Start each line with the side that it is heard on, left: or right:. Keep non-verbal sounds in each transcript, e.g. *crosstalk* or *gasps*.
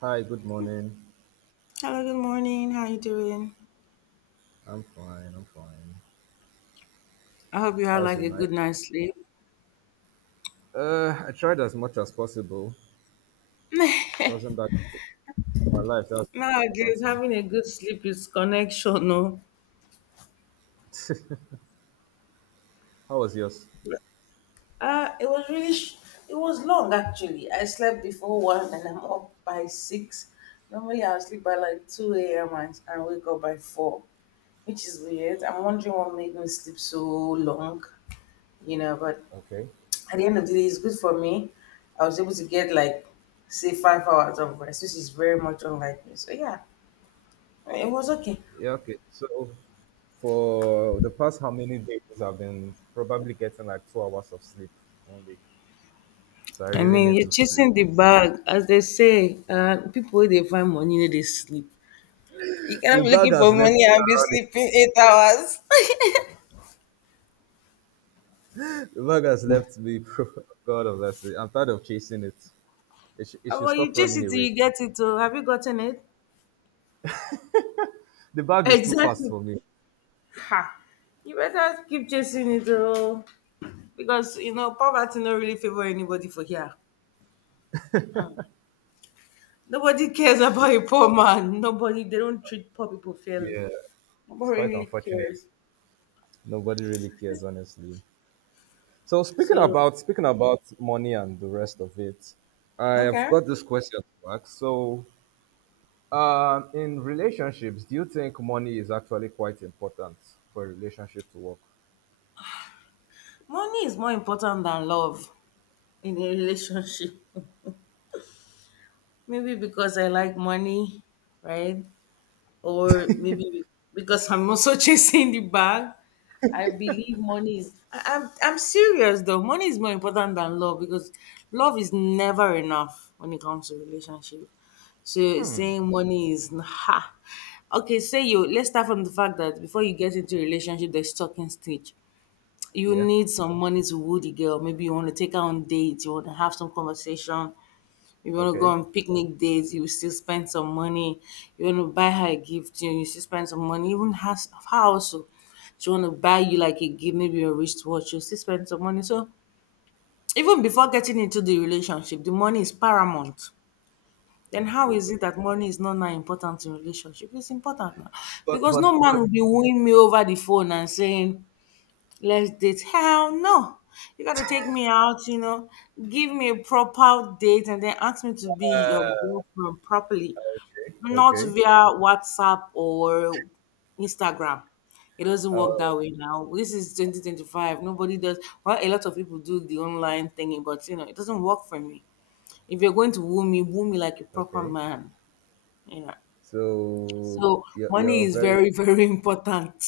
right: Hi, good morning.
left: Hello, good morning. How you doing?
right: I'm fine, I'm fine.
left: I hope you had
right: How's
left: like
right: your
left: a
right: night?
left: good night's sleep.
right: I tried as much as possible. It wasn't that good. My life, that's
left: Now,
right: the
left: good.
right: important
left: Having a good sleep is connection, no?
right: thing. *laughs* How was yours?
left: It was really, it was long actually. I slept before one and I'm up by six. Normally I'll sleep by like 2 a.m. and wake up by four, which is weird. I'm wondering what made me sleep so long, you know, but
right: Okay.
left: at the end of the day, it's good for me. I was able to get like, say, 5 hours of rest, which is very much unlike me. So, yeah. It was okay.
right: Yeah, okay. So for the past how many days I've been probably getting like 2 hours of sleep only. So I
left: I
right: really
left: mean,
right: need
left: you're
right: to sleep.
left: chasing
right: *laughs*
left: the bag, as they say. People wey dey find money, no dey sleep. You cannot
right: The
left: be
right: bag
left: looking for
right: has
left: money
right: left me
left: and be
right: already.
left: sleeping 8 hours. *laughs*
right: The bag has left me. *laughs* bro. God of mercy. I'm tired of chasing it. It it should
left: Omo, you
right: stop
left: chase
right: running
left: it till
right: away.
left: you get it. Oh, have you gotten it?
right: The
left: *laughs*
right: bag is too fast
left: Exactly.
right: for me.
left: Ha. You better keep chasing it, oh, because you know poverty no really favor anybody for here. Mm. Nobody cares about a poor man. Nobody. They don't treat poor people fairly.
right: Yeah. It's
left: Nobody
right: quite
left: really
right: unfortunate.
left: cares.
right: Nobody really cares, honestly. So
left: So
right: speaking about money and the rest of it, I have
left: okay.
right: got this question to ask. So, in relationships, do you think money is actually quite important for a relationship to work?
left: Money is more important than love in a relationship. *laughs* Maybe because I like money, right? Or maybe because I'm also *laughs* chasing the bag. I believe money is. I'm serious though. Money is more important than love because love is never enough when it comes to relationship. So saying money is *laughs* ha. Okay, say you. Let's start from the fact that before you get into a relationship, there's talking stage. You
right: Yeah.
left: need some money to woo the girl. Maybe you want to take her on dates, you want to have some conversation, you want to go
right: Okay.
left: on picnic dates, you still spend some money, you want to buy her a gift, you still spend some money, even house house. Oh, she want to buy you like a gift, maybe a wristwatch, you still spend some money. So even before getting into the relationship, the money is paramount. Then
right: Mm,
left: how
right: true.
left: is
right: Though.
left: it that money is not now important in relationship? It's important now.
right: But
left: Because no
right: but
left: man
right: but
left: will be wooing me over the phone and saying, let's date. Hell no. You gotta take me out, you know, give me a proper date and then ask me to be your girlfriend properly,
right: okay.
left: not
right: okay.
left: via WhatsApp or Instagram. It doesn't
right: Uh,
left: work that way now. This is 2025. Nobody does. Well, a lot of people do the online thingy, but you know, it doesn't work for me. If you're going to woo me like a proper
right: okay.
left: man, you know.
right: So
left: So
right: you're
left: money
right: you're
left: is
right: very
left: very, *laughs* very important.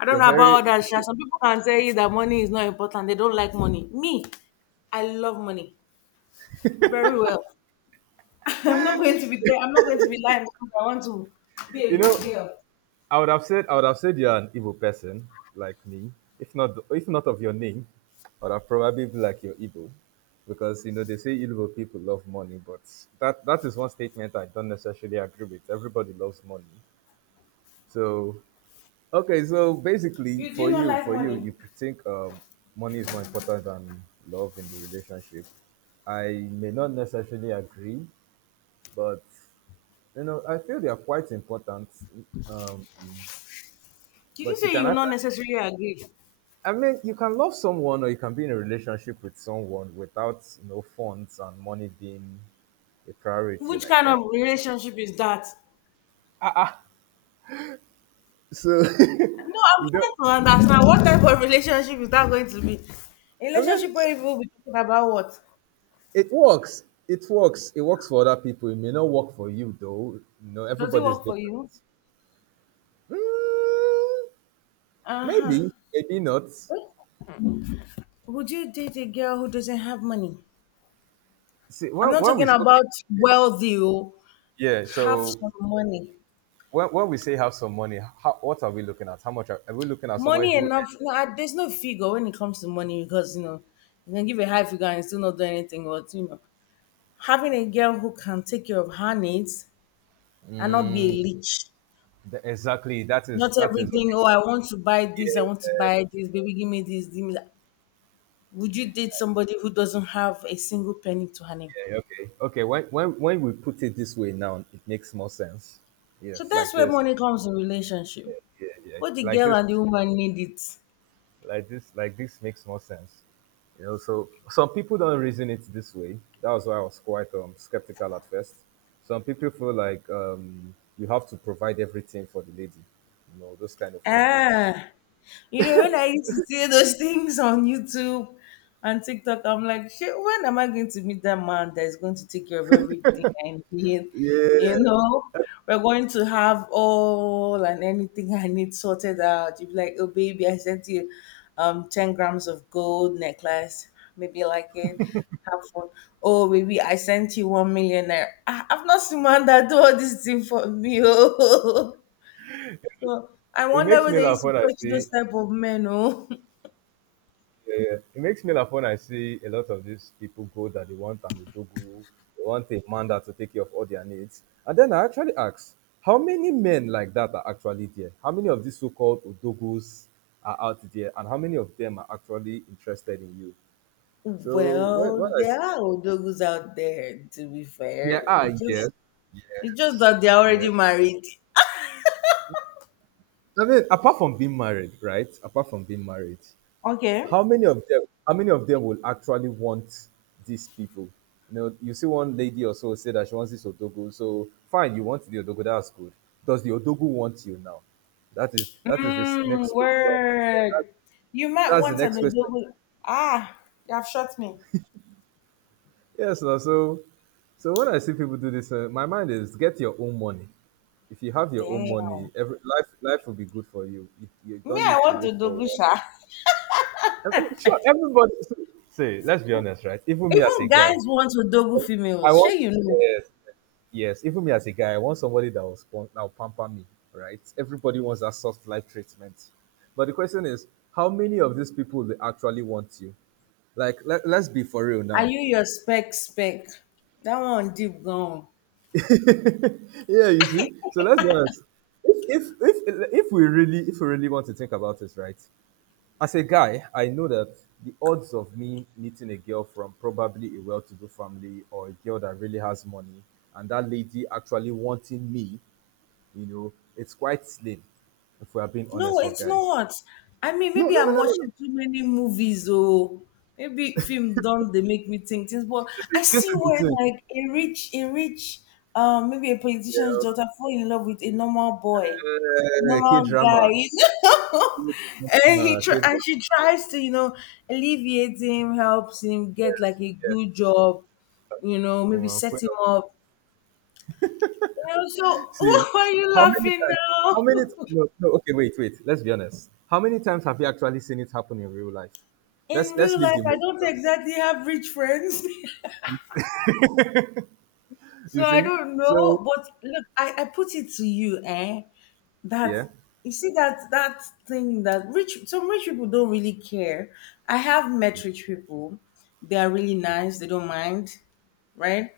left: I don't
right: you're
left: know
right: very
left: about others, sha. Some people can tell you that money is not important. They don't like money. Me, I love money very well. *laughs* I'm not going to be there. I'm not going to be lying because I want to be
right: *laughs* you
left: a good
right: know
left: girl.
right: I would have said you're an evil person like me. If not of your name, I would have probably be like you're evil. Because you know they say evil people love money, but that is one statement I don't necessarily agree with. Everybody loves money. So okay, so basically
left: You do not like
right: for you,
left: money.
right: you think money is more important than love in the relationship. I may not necessarily agree, but you know, I feel they are quite important. Um,
left: Did you
right: but you
left: say
right: can
left: you not
right: actually
left: necessarily agree?
right: I mean, you can love someone or you can be in a relationship with someone without, you know, funds and money being a priority
left: Which
right: like
left: kind
right: that.
left: of relationship is that?
right: Ah, ah. So
left: No,
right: *laughs*
left: I'm
right: you
left: trying
right: don't.
left: to understand what type of relationship is that going to be? A
right: I mean,
left: relationship where you will be talking about what?
right: it works. It works for other people. It may not work for you though. You know,
left: Does it
right: everybody's
left: work for
right: different.
left: you?
right: Mm,
left: Uh huh.
right: maybe not.
left: Would you date a girl who doesn't have money?
right: See,
left: I'm not
right: when we
left: talking
right: okay,
left: about wealthy. Oh.
right: yeah.
left: Have
right: So
left: some money.
right: when we say have some money, how, what are we looking at? Are we looking at? Someone
left: Money
right: who
left: enough. No, I, there's no figure when it comes to money because you know you can give a high figure and still not do anything. But you know, having a girl who can take care of her needs and not be a
right: earns
left: leech.
right: Exactly.
left: Not
right: That is okay.
left: everything. Oh, I want to buy this. I want
right: Yeah,
left: to buy this. Baby, give me this. Give me that. Would you date somebody who doesn't have a single penny to her name?
right: yeah, okay. Okay. When we put it this way now, it makes more sense.
left: So
right: Yes, like
left: that's where
right: this.
left: money comes in relationship.
right: Yeah, yeah.
left: Both the girl and the woman need it.
right: Like this makes more sense. You know, so some people don't reason it this way. That was why I was quite skeptical at first. Some people feel like you have to provide everything for the lady. You know, those kind of people.
left: Ah, you know, when I used to see those things on YouTube and TikTok, I'm like, shit, when am I going to meet that man that is going to take care of everything and need? You
right: Yeah.
left: know, we're going to have all and anything I need sorted out. You'd be like, oh, baby, I sent you 10 grams of gold necklace. Maybe you like it. Have fun. Oh, baby, I sent you one millionaire. I've not seen man that do all this thing for me. *laughs* Oh. So I
right: It
left: wonder
right: makes
left: where
right: me
left: they
right: laugh
left: used to
right: when I
left: fetch
right: see
left: those type of men. Oh,
right: Yeah, it makes me laugh when I see a lot of these people go that they want Amidogu, they want a man that to take care of all their needs. And then I actually ask, how many men like that are actually there? How many of these so-called Odogus are out there? And how many of them are actually interested in you?
left: *laughs*
right: So
left: well,
right: when I
left: there
right: see,
left: are odogus out there. To be
right: yeah,
left: fair,
right: ah, yes, yes.
left: it's just that they're already
right: yes.
left: married.
right: I mean, apart from being married, right? Apart from being married,
left: Okay.
right: how many of them will actually want these people, you know, you see one lady or so say that she wants this odogo so fine, you want the odogo that's good. Does the odogo want you now? That is this
left: Mm,
right: next question.
left: word. You might
right: That's the
left: want an
right: next question.
left: odogu. Ah, you have shot me.
right: Yes, so so when I see people do this, my mind is get your own money. If you have your own money,
left: Damn.
right: every life will be good for you. You
left: Me,
right: don't
left: I
right: need to
left: want
right: wait for.
left: odogu
right: One.
left: sha.
right: I mean, sure, everybody. Say, let's be honest, right? Even
left: *laughs*
right: me as a
left: Even
right: guy,
left: guys want odogu
right: I
left: females. Sure,
right: want
left: you know.
right: yes, yes. Even me as a guy, I want somebody that will that will pamper me, right? Everybody wants that soft life treatment, but the question is, how many of these people they actually want you? Let's be for real
left: Are
right: now.
left: you your spec spec? That one deep gone.
right: *laughs* yeah, you see. So let's be honest. If we really want to think about this, right? As a guy, I know that the odds of me meeting a girl from probably a well to do family or a girl that really has money and that lady actually wanting me, you know, it's quite slim if we are being honest
left: No,
right: for
left: it's
right: guys.
left: not. I mean,
right: No,
left: maybe
right: no, no,
left: I'm
right: no, no. no.
left: watching too many movies, or maybe film don't they make me think things. But I
right: This
left: see
right: is
left: where
right: the thing.
left: like a rich, maybe a politician's daughter fall in love with a normal boy, a
right: Yeah, K
left: normal guy, *laughs*
right: drama.
left: you know,
right: K
left: and
right: drama.
left: and she tries to, you know, alleviate him, helps him get
right: Yes,
left: like a
right: yes.
left: good job, you know,
right: Oh,
left: maybe
right: of.
left: set him up. You know, so
right: See,
left: *laughs* why are you
right: how many
left: laughing
right: times?
left: now?
right: How many?
left: *laughs*
right: No, no. Okay, wait, wait. Let's be honest. How many times have you actually seen it happen in real life?
left: In
right: Let's
left: real
right: leave
left: life,
right: the
left: I
right: movies
left: don't
right: aside.
left: exactly have rich friends. *laughs*
right: You
left: So I
right: see?
left: don't
right: So
left: know. But look, I put it to you, eh? That
right: yeah,
left: you see that that thing that rich some rich people don't really care. I have met rich people. They are really nice, they don't mind, right?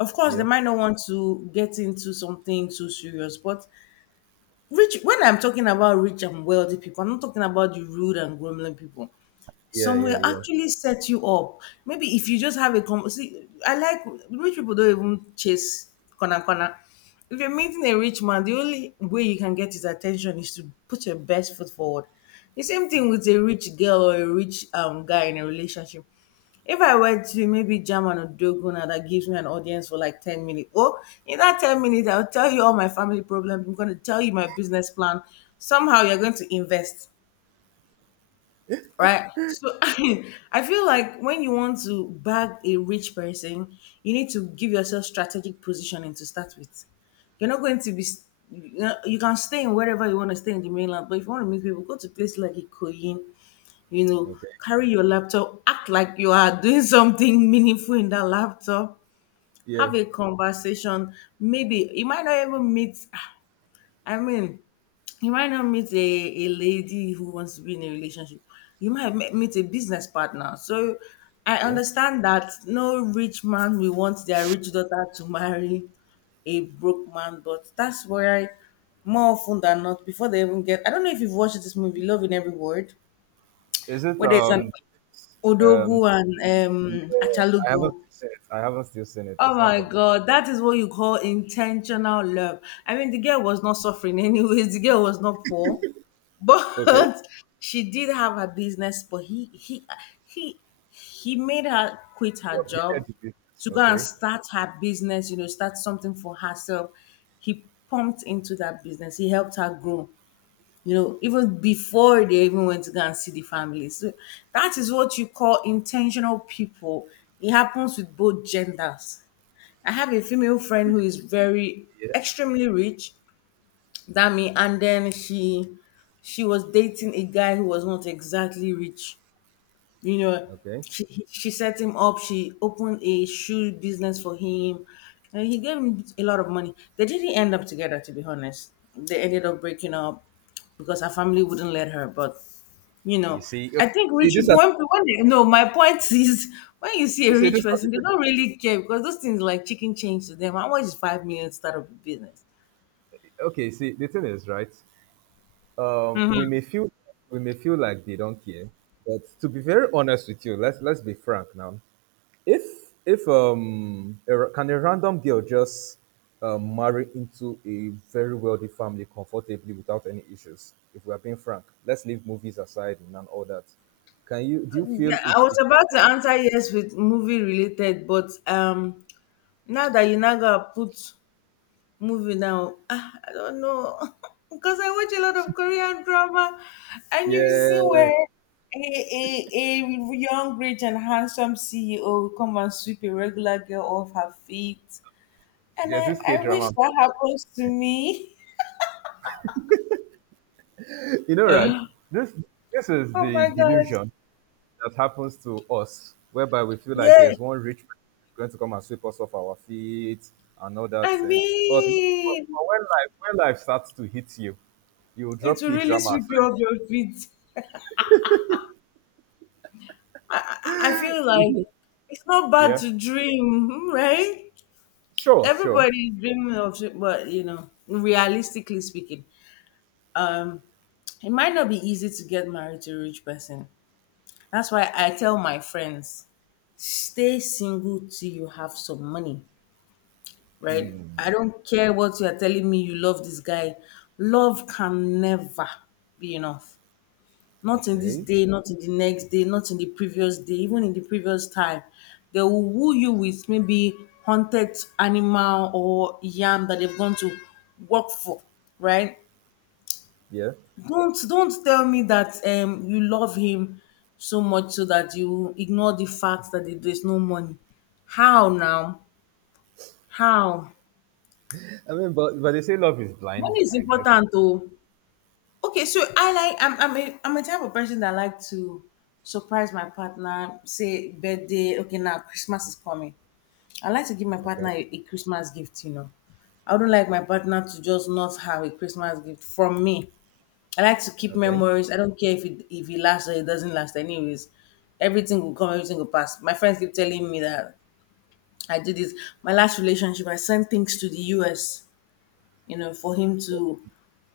left: Of course, they
right: yeah,
left: might not want to get into something too serious, but rich when I'm talking about rich and wealthy people, I'm not talking about the rude and grumbling people.
right: yeah,
left: Some
right: yeah,
left: will
right: yeah.
left: actually set you up. Maybe if you just have a see, I like rich people don't even chase corner corner. If you're meeting a rich man, the only way you can get his attention is to put your best foot forward. The same thing with a rich girl or a rich guy in a relationship. If I were to maybe German or Dogona that gives me an audience for like 10 minutes, well, in that 10 minutes, I'll tell you all my family problems. I'm going to tell you my business plan. Somehow you're going to invest, right? So *laughs* I feel like when you want to bag a rich person, you need to give yourself strategic positioning to start with. You're not going to be, you know, you can stay in wherever you want to stay in the mainland, but if you want to meet people, go to places like Ikoyin, you know,
right: Okay,
left: carry your laptop, act like you are doing *laughs* something meaningful in that laptop,
right: yeah.
left: have a conversation. Maybe you might not even meet, I mean, you might not meet a lady who wants to be in a relationship. You might meet a business partner. So I
right: Cool.
left: understand that no rich man will want their rich daughter to marry a broke man, but that's where more often than not, before they even get, I don't know if you've watched this movie, Love in Every Word,
right: Is it
left: where there's an
right: um?
left: Odogu and
right: Yeah, I haven't
left: Achalugo.
right: seen it. I haven't still seen it.
left: Oh
right: It's not
left: my
right: from.
left: God, that is what you call intentional love. I mean, the girl was not suffering *laughs* anyways, the girl was not poor, but
right: Okay.
left: *laughs* she did have her business, but he he made her quit
right: Your
left: her job
right: upgraded the
left: to go and
right: Okay.
left: start her business, you know, start something for herself. He pumped into that business, he helped her grow, you know, even before they even went to go and see the family. So that is what you call intentional people. It happens with both genders. I have a female friend who is very
right: Yeah.
left: extremely rich than me, and then she was dating a guy who was not exactly rich. You know,
right: Okay.
left: she set him up. She opened a shoe business for him, and he gave him a lot of money. They didn't end up together, to be honest. They ended up breaking up because her family wouldn't let her. But you
right: You
left: know
right: see.
left: I
right: Okay.
left: think
right: You see
left: rich
right: this.
left: people when they no my point *laughs* is when you see a rich
right: Are
left: person they
right: the,
left: don't really care because those things like chicken change to them how much is 5 million to start up a business.
right: okay. See the thing is right. um, we may feel we may feel like they don't care, but to be very honest with you, let's be frank now. If a can a random girl just marry into a very wealthy family comfortably without any issues? If we are being frank, let's leave movies aside and all that. Can you do you feel
left: I was
right: it
left: about to
right: happened?
left: answer yes with movie related but now that you now gotta put movie now ah, I don't know *laughs* because I watch a lot of Korean drama and you see
right: Yeah,
left: where a, a, a young, rich, and handsome CEO come and sweep a regular girl off her feet. And
right: there's this K
left: I wish
right: drama.
left: that happens to me. *gasps*
right: You know, right?
left: *laughs*
right: This this is
left: Oh
right: the
left: my God.
right: delusion that happens to us, whereby we feel like
left: Yeah.
right: there's one rich person going to come and sweep us off our feet and all that
left: I
right: thing. But
left: mean,
right: when life starts to hit you, you
left: it
right: drop
left: will
right: key
left: really
right: drama
left: sweep you
right: aside.
left: off your feet. I, I feel like it's not bad
right: Yeah.
left: to dream, hmm, right?
right: Sure, sure.
left: Everybody is dreaming of it, but you know, realistically speaking, um, it might not be easy to get married to a rich person. That's why I tell my friends, stay single till you have some money. Right? I don't care what you are telling me you love this guy. Love can never be enough. Not in this
right: Okay.
left: day, not in the next day, not in the previous day, even in the previous time. They will woo you with maybe hunted animal or yam that they've gone to work for, right?
right: Yeah.
left: Don't tell me that you love him so much so that you ignore the fact that there's no money. How now? How?
right: I mean but they say love is blind,
left: Money is
right: I guess.
left: important though. Okay, so I like I'm a type of person that like to surprise my partner, say birthday, okay now Christmas is coming. I like to give my
right: Okay.
left: partner a Christmas gift. I don't like my partner to just not have a Christmas gift from me. I like to keep
right: Okay.
left: memories. I don't care if it lasts or it doesn't last anyways. Everything will come, everything will pass. My friends keep telling me that I did this. My last relationship, I sent things to the US, you know, for him to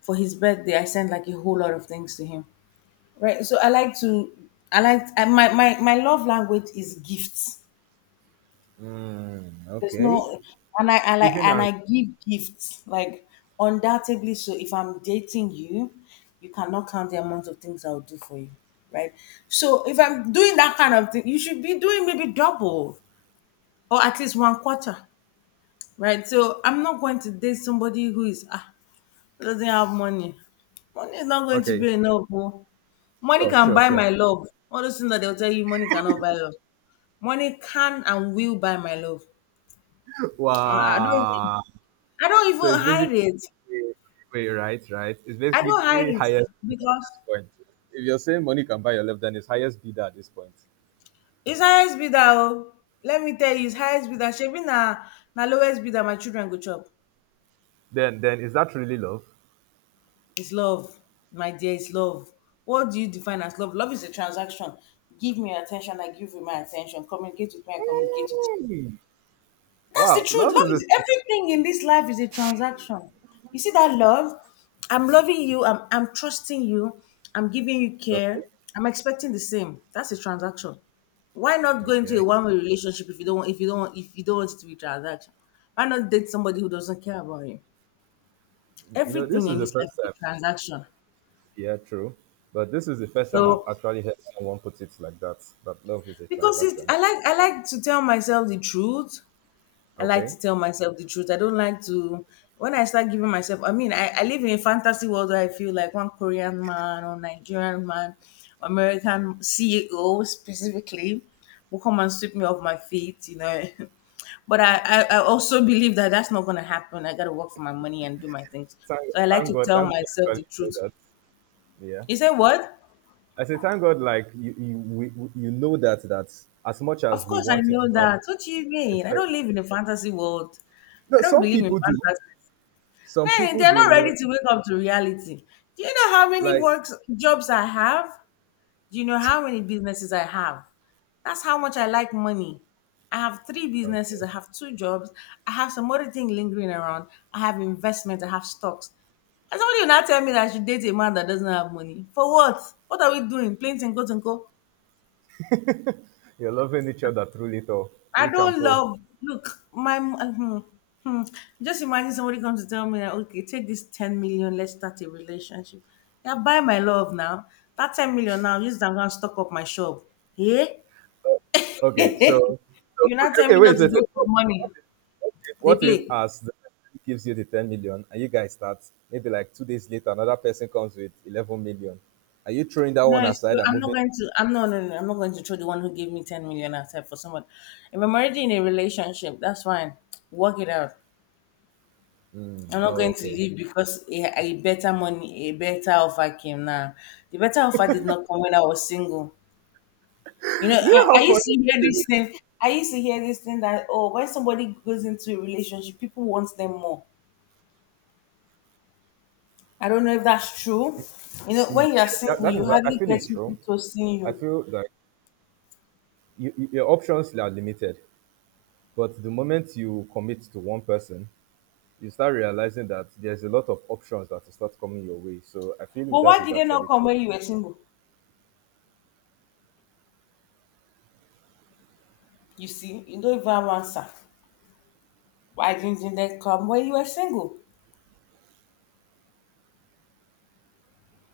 left: for his birthday. I sent like a whole lot of things to him. Right. So I like to, I like I, My love language is gifts.
right: Mm,
left: There's
right: okay.
left: no, and I like
right: Giving
left: and
right: and
left: I give gifts like undoubtedly. So if I'm dating you, you cannot count the amount of things I'll do for you, right? So if I'm doing that kind of thing, you should be doing maybe double or at least one quarter, right? So I'm not going to date somebody who is ah doesn't have money. Money is not going to
right: okay.
left: be enough. Oh. Money
right: Sure,
left: can
right: sure,
left: buy
right: sure.
left: my love. All those things that they'll tell you, money cannot buy love. Money can and will buy my love.
right: *laughs*
left: I I don't even-
right: Wow.
left: I don't
right: So
left: even
right: it's
left: hide
right: basically
left: it.
right: wait, right, right. It's
left: I don't hide
right: basically
left: it
right: highest bidder at
left: because
right: this point. If you're saying money can buy your love, then it's highest bidder at this point.
left: it's highest bidder. Oh. Let me tell you, it's highest bidder. Shebi na, na lowest bidder my children go chop.
right: Then is that really love?
left: It's love, my dear, it's love. What do you define as love? Love is a transaction. Give me your attention, I give you my attention. Communicate with me, I communicate with you.
right: Hey!
left: That's the
right: Wow,
left: truth.
right: love
left: Love
right: is this
left: is everything in this life is a transaction. You see that love? I'm loving you. I'm trusting you. I'm giving you
right: okay.
left: care. I'm expecting the same. That's a transaction. Why not go into
right: Okay.
left: a one-way relationship if you don't want, if you don't want, if you don't want it to be transaction? Why not date somebody who doesn't care about you?
right: You know, this
left: Everything
right: is
left: in
right: the
left: this life
right: first
left: is
right: time.
left: a transaction.
right: Yeah, true. But this is the first time I've
left: So
right: actually heard someone put it like that. That love is a
left: because it's,
right: transaction.
left: I like to tell myself the truth. I like
right: Okay.
left: to tell myself the truth. I don't like to when I start giving myself I live in a fantasy world where I feel like one Korean man or Nigerian man, American CEO specifically will come and sweep me off my feet, you know. *laughs* But I also believe that that's not gonna happen. I gotta work for my money and do my things. So I like to tell
right: Thank God
left: myself
right: I
left: the
right: actually know
left: truth.
right: that. Yeah.
left: You say what?
right: I say, thank God, like we- you know that that as much as
left: Of
right: we
left: course I
right: want it
left: know
right: to happen,
left: that. What do you
right: it's
left: mean? I
right: very.
left: don't live in a fantasy world.
right: No,
left: I don't
right: some
left: believe in
right: people do.
left: fantasy.
right: Some
left: Hey,
right: people
left: they're
right: do.
left: not
right: You know,
left: ready to wake up to reality. Do you know how many
right: like
left: works jobs I have? Do you know how many businesses I have? That's how much I like money. I have 3 businesses,
right: okay,
left: I have 2 jobs, I have some other thing lingering around, I have investment, I have stocks. And somebody will not tell me that I should date a man that doesn't have money. For what? What are we doing? Plain and go and go.
right: you're loving each other through little,
left: I
right: rich and
left: don't
right: poor.
left: love. Look, my hmm. just imagine somebody comes to tell me that okay, take this 10 million, let's start a relationship. Yeah, buy my love now. That 10 million now, just I'm gonna stock up my shop. Yeah,
right: Okay, so, so
left: you not tell
right: okay,
left: me not to
right: wait.
left: go for money. They
right: What if
left: play.
right: as the person gives you the 10 million and you guys start maybe like 2 days later, another person comes with 11 million. Are you throwing that
left: No,
right: one
left: it's
right: aside
left: true.
right: and
left: I'm not
right: moving?
left: going to. I'm not. No, no, no, I'm not going to throw the one who gave me 10 million outside for someone. If I'm already in a relationship, that's fine. Work it out.
right: Mm,
left: I'm not going to
right: okay.
left: leave because a better money, a better offer came now. The better offer did not come when I was single. You
right: You
left: know, I,
right: know
left: I
right: how funny
left: used to
right: it
left: hear
right: is?
left: this thing. I used to hear this thing that, oh, when somebody goes into a relationship, people want them more. I don't know if that's true. You know,
right: Mm,
left: when you are single,
right: that
left: you
right: is, I
left: hardly
right: feel
left: get
right: it's true.
left: people to see
right: I
left: you.
right: feel like you- your options are limited, but the moment you commit to one person, you start realizing that there's a lot of options that will start coming your way. So I feel
left: But
right: that
left: why
right: is
left: did they not
right: actually
left: come
right: true.
left: when you were single? You see, you don't even have answer. Why didn't they come when you were single?